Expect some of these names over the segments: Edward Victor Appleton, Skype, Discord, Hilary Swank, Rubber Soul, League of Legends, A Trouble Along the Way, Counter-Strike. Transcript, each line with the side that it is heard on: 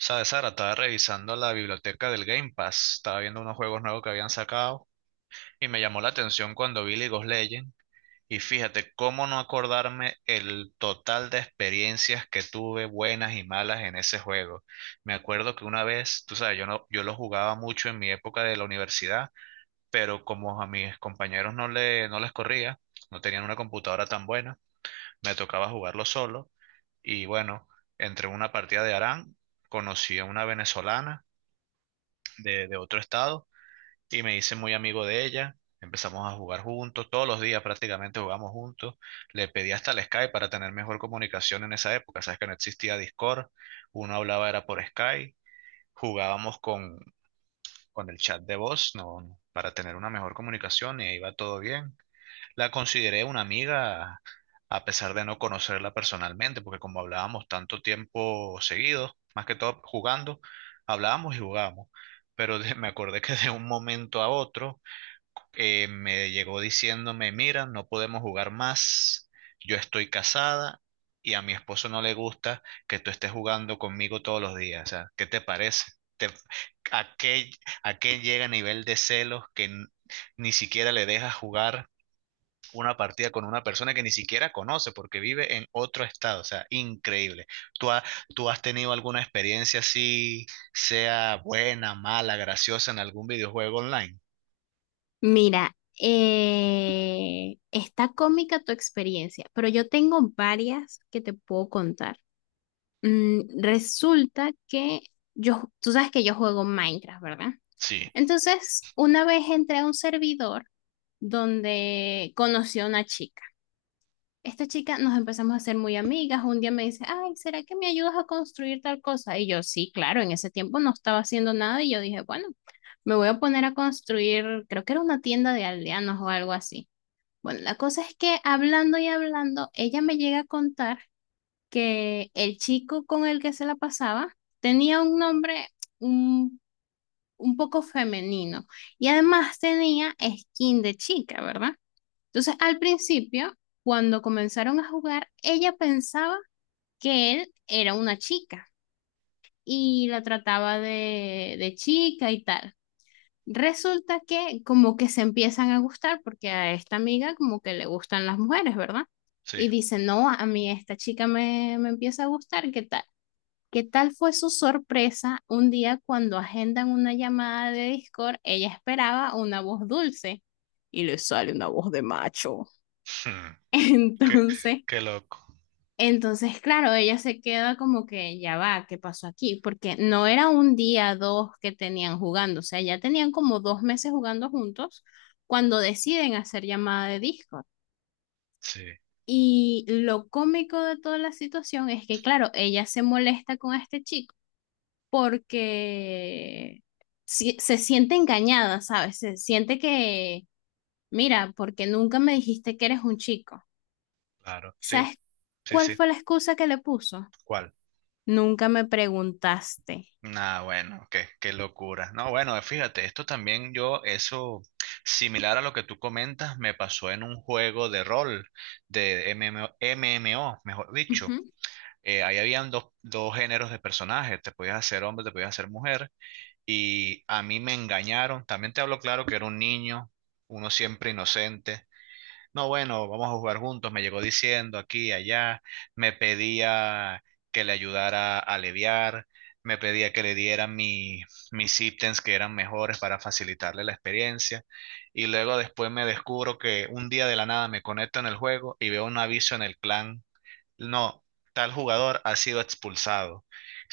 right: Sabes, Sara, estaba revisando la biblioteca del Game Pass, estaba viendo unos juegos nuevos que habían sacado y me llamó la atención cuando vi League of Legends. Y fíjate cómo no acordarme el total de experiencias que tuve buenas y malas en ese juego. Me acuerdo que una vez, tú sabes, yo no, yo lo jugaba mucho en mi época de la universidad, pero como a mis compañeros no les corría, no tenían una computadora tan buena, me tocaba jugarlo solo y bueno, entre una partida de Aran conocí a una venezolana de otro estado y me hice muy amigo de ella. Empezamos a jugar juntos, todos los días prácticamente jugamos juntos. Le pedí hasta el Skype para tener mejor comunicación en esa época. Sabes que no existía Discord, uno hablaba era por Skype, jugábamos con el chat de voz, no, para tener una mejor comunicación y ahí va todo bien. La consideré una amiga a pesar de no conocerla personalmente, porque como hablábamos tanto tiempo seguido, más que todo jugando, hablábamos y jugábamos. Pero me acordé que de un momento a otro, me llegó diciéndome, mira, no podemos jugar más, yo estoy casada y a mi esposo no le gusta que tú estés jugando conmigo todos los días. O sea, ¿qué te parece? ¿Te- a qué, ¿a qué llega a nivel de celos que ni siquiera le dejas jugar una partida con una persona que ni siquiera conoce porque vive en otro estado? O sea, increíble. ¿Tú, ha- ¿tú has tenido alguna experiencia así, sea buena, mala, graciosa en algún videojuego online?
left: Mira, está cómica tu experiencia, pero yo tengo varias que te puedo contar. Resulta que yo, tú sabes que yo juego Minecraft, ¿verdad?
right: Sí,
left: Entonces, una vez entré a un servidor donde conocí a una chica, esta chica nos empezamos a hacer muy amigas. Un día me dice, ay, ¿será que me ayudas a construir tal cosa? Y yo, sí, claro, en ese tiempo no estaba haciendo nada y yo dije, bueno, me voy a poner a construir, creo que era una tienda de aldeanos o algo así. Bueno, la cosa es que hablando y hablando, ella me llega a contar que el chico con el que se la pasaba tenía un nombre un, un poco femenino y además tenía skin de chica, ¿verdad? Entonces, al principio, cuando comenzaron a jugar, ella pensaba que él era una chica y la trataba de chica y tal. Resulta que como que se empiezan a gustar porque a esta amiga como que le gustan las mujeres, ¿verdad?
right: sí.
left: Y dice, no, a mí esta chica me empieza a gustar, ¿qué tal? ¿Qué tal fue su sorpresa un día cuando agendan una llamada de Discord? Ella esperaba una voz dulce y le sale una voz de macho.
right: Hmm. Qué,
left: Entonces,
right: qué loco.
left: Entonces, claro, ella se queda como que ya va, ¿qué pasó aquí? Porque no era un día, dos que tenían jugando, o sea, ya tenían como dos meses jugando juntos cuando deciden hacer llamada de Discord.
right: Sí,
left: Y lo cómico de toda la situación es que, claro, ella se molesta con este chico porque se siente engañada, ¿sabes? Se siente que, mira, porque nunca me dijiste que eres un chico.
right: claro. Sí,
left: ¿Sabes
right: sí,
left: cuál
right: sí.
left: fue la excusa que le puso?
right: ¿Cuál?
left: Nunca me preguntaste.
right: Ah, bueno, qué, qué locura. No, bueno, fíjate, esto también yo, eso similar a lo que tú comentas, me pasó en un juego de rol, de m M o mejor dicho.
left: Ujú.
right: Ahí habían dos géneros de personajes, te podías hacer hombre, te podías hacer mujer, y a mí me engañaron, también te hablo claro que era un niño, uno siempre inocente. No, bueno, vamos a jugar juntos, me llegó diciendo aquí, allá, me pedía que le ayudara a aliviar, me pedía que le diera mis ítems que eran mejores para facilitarle la experiencia, y luego después me descubro que un día de la nada me conecto en el juego y veo un aviso en el clan: no, tal jugador ha sido expulsado. O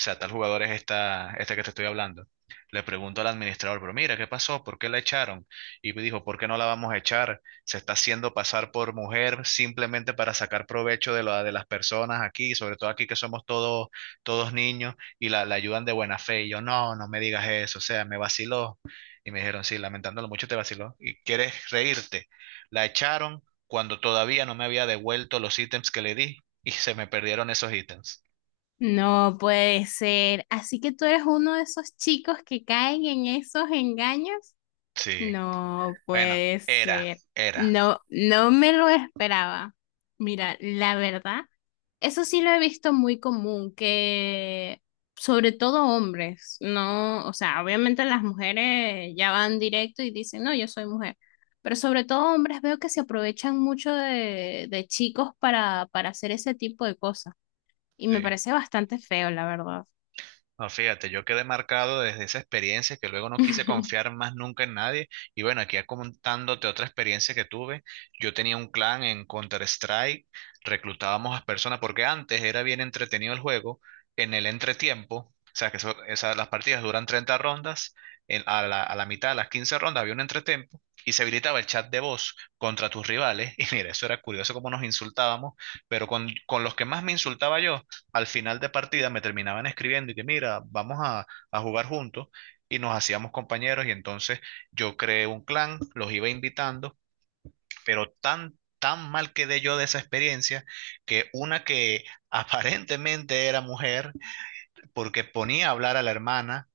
right: sea, tal jugador es esta que te estoy hablando. Le pregunto al administrador, pero mira, ¿qué pasó? ¿Por qué la echaron? Y me dijo, ¿por qué no la vamos a echar? Se está haciendo pasar por mujer simplemente para sacar provecho de, la, de las personas aquí, sobre todo aquí que somos todos, todos niños, y la ayudan de buena fe. Y yo, no, no me digas eso, o sea, me vaciló. Y me dijeron, sí, lamentándolo mucho te vaciló. ¿Y quieres reírte? La echaron cuando todavía no me había devuelto los ítems que le di y se me perdieron esos ítems.
left: No puede ser. Así que tú eres uno de esos chicos que caen en esos engaños.
right: Sí.
left: No
right: Bueno,
left: puede
right: era,
left: ser.
right: era.
left: No, no me lo esperaba. Mira, la verdad, eso sí lo he visto muy común, que sobre todo hombres, no, o sea, obviamente las mujeres ya van directo y dicen, no, yo soy mujer, pero sobre todo hombres veo que se aprovechan mucho de chicos para hacer ese tipo de cosas y
right: Sí.
left: me parece bastante feo, la verdad.
right: No, fíjate, yo quedé marcado desde esa experiencia que luego no quise confiar más nunca en nadie. Y bueno, aquí contándote otra experiencia que tuve. Yo tenía un clan en Counter-Strike, reclutábamos a personas, porque antes era bien entretenido el juego, en el entretiempo, o sea, que eso, las partidas duran 30 rondas, a la mitad de las 15 rondas había un entretiempo y se habilitaba el chat de voz contra tus rivales. Y mira, eso era curioso cómo nos insultábamos, pero con los que más me insultaba yo al final de partida me terminaban escribiendo y que mira, vamos a jugar juntos y nos hacíamos compañeros. Y entonces yo creé un clan, los iba invitando, pero tan mal quedé yo de esa experiencia que una que aparentemente era mujer porque ponía a hablar a la hermana.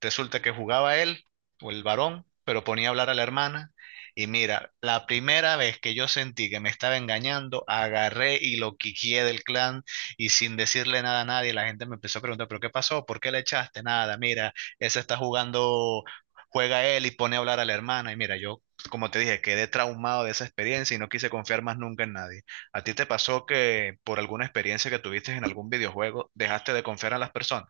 right: Resulta que jugaba él o el varón, pero ponía a hablar a la hermana. Y mira, la primera vez que yo sentí que me estaba engañando, agarré y lo quiqué del clan y sin decirle nada a nadie, la gente me empezó a preguntar, ¿pero qué pasó? ¿Por qué le echaste? Nada, mira, ese está jugando, juega él y pone a hablar a la hermana. Y mira, yo, como te dije, quedé traumado de esa experiencia y no quise confiar más nunca en nadie. ¿A ti te pasó que por alguna experiencia que tuviste en algún videojuego, dejaste de confiar a las personas?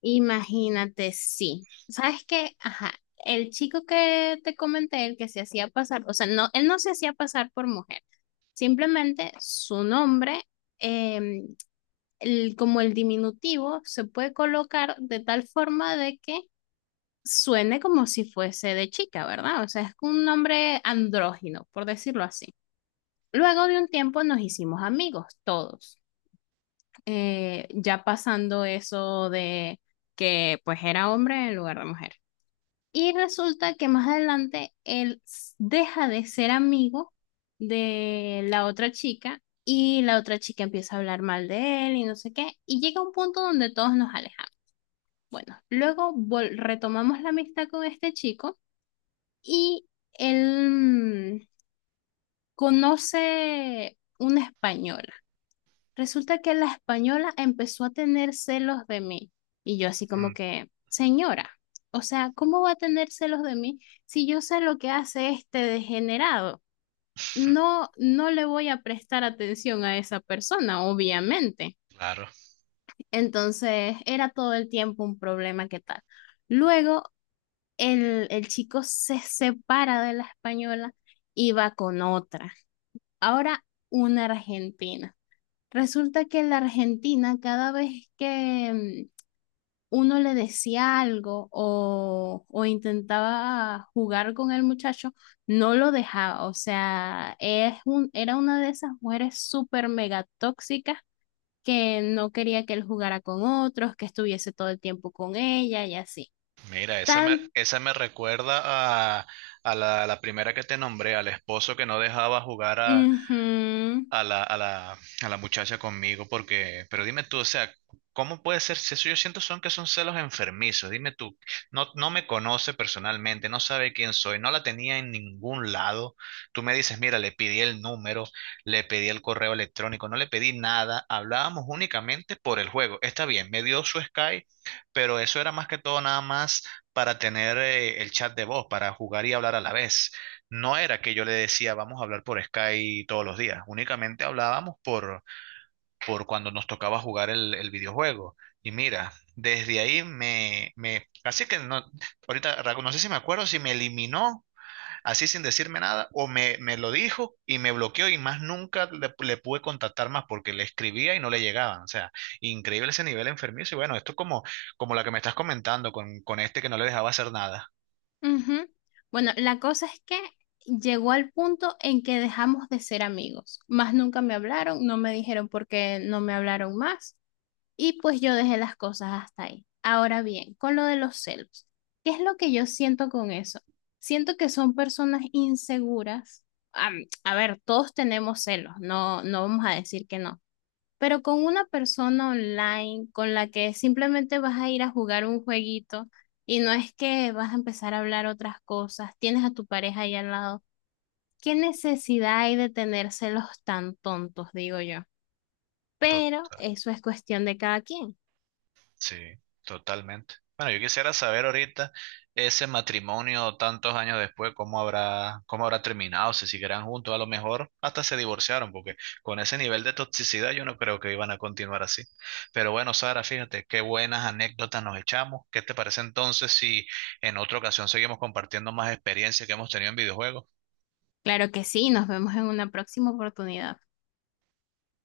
left: Imagínate, sí. ¿Sabes qué? Ajá. El chico que te comenté, el que se hacía pasar, o sea, no, él no se hacía pasar por mujer. Simplemente su nombre, eh, como el diminutivo, se puede colocar de tal forma de que suene como si fuese de chica, ¿verdad? O sea, es un nombre andrógino, por decirlo así. Luego de un tiempo nos hicimos amigos, todos. Ya pasando eso de que pues era hombre en lugar de mujer. Y resulta que más adelante deja de ser amigo de la otra chica y la otra chica empieza a hablar mal de él y no sé qué. Y llega un punto donde todos nos alejamos. Bueno, luego retomamos la amistad con este chico y él conoce una española. Resulta que la española empezó a tener celos de mí. Y yo así
right: Mm.
left: como que, señora, o sea, ¿cómo va a tener celos de mí si yo sé lo que hace este degenerado? No, no le voy a prestar atención a esa persona, obviamente.
right: Claro,
left: Entonces, era todo el tiempo un problema que tal. Luego, el chico se separa de la española y va con otra. Ahora, una argentina. Resulta que en la Argentina, cada vez que uno le decía algo o intentaba jugar con el muchacho, no lo dejaba. O sea, es un, era una de esas mujeres súper mega tóxicas que no quería que él jugara con otros, que estuviese todo el tiempo con ella y así.
right: mira,
left: Tan,
right: esa me recuerda a, a la primera que te nombré, al esposo que no dejaba jugar a,
left: Ujú.
right: a la, a la, a la muchacha conmigo, porque, pero dime tú, o sea, ¿cómo puede ser? Si eso yo siento son que son celos enfermizos, dime tú, no, no me conoce personalmente, no sabe quién soy, no la tenía en ningún lado, tú me dices, mira, le pedí el número, le pedí el correo electrónico, no le pedí nada, hablábamos únicamente por el juego, está bien, me dio su Skype, pero eso era más que todo nada más para tener el chat de voz, para jugar y hablar a la vez. No era que yo le decía, vamos a hablar por Skype todos los días. Únicamente hablábamos por cuando nos tocaba jugar el videojuego. Y mira, desde ahí así que no, ahorita Raco, no sé si me acuerdo si me eliminó así sin decirme nada o me lo dijo y me bloqueó y más nunca le pude contactar más porque le escribía y no le llegaban. O sea, increíble ese nivel enfermizo. Y bueno, esto como, como la que me estás comentando con este que no le dejaba hacer nada.
left: Ujú. Bueno, la cosa es que llegó al punto en que dejamos de ser amigos. Más nunca me hablaron, no me dijeron por qué no me hablaron más y pues yo dejé las cosas hasta ahí. Ahora bien, con lo de los celos, ¿qué es lo que yo siento con eso? Siento que son personas inseguras. A ver, todos tenemos celos, no, no vamos a decir que no, pero con una persona online con la que simplemente vas a ir a jugar un jueguito y no es que vas a empezar a hablar otras cosas, tienes a tu pareja ahí al lado. ¿Qué necesidad hay de tenérselos tan tontos, digo yo?
right: Total.
left: Pero eso es cuestión de cada quien.
right: Sí, totalmente. Bueno, yo quisiera saber ahorita ese matrimonio tantos años después, cómo habrá terminado, si seguirán juntos, a lo mejor hasta se divorciaron, porque con ese nivel de toxicidad yo no creo que iban a continuar así. Pero bueno, Sara, fíjate, qué buenas anécdotas nos echamos. ¿Qué te parece entonces si en otra ocasión seguimos compartiendo más experiencias que hemos tenido en videojuegos?
left: Claro que sí, nos vemos en una próxima oportunidad.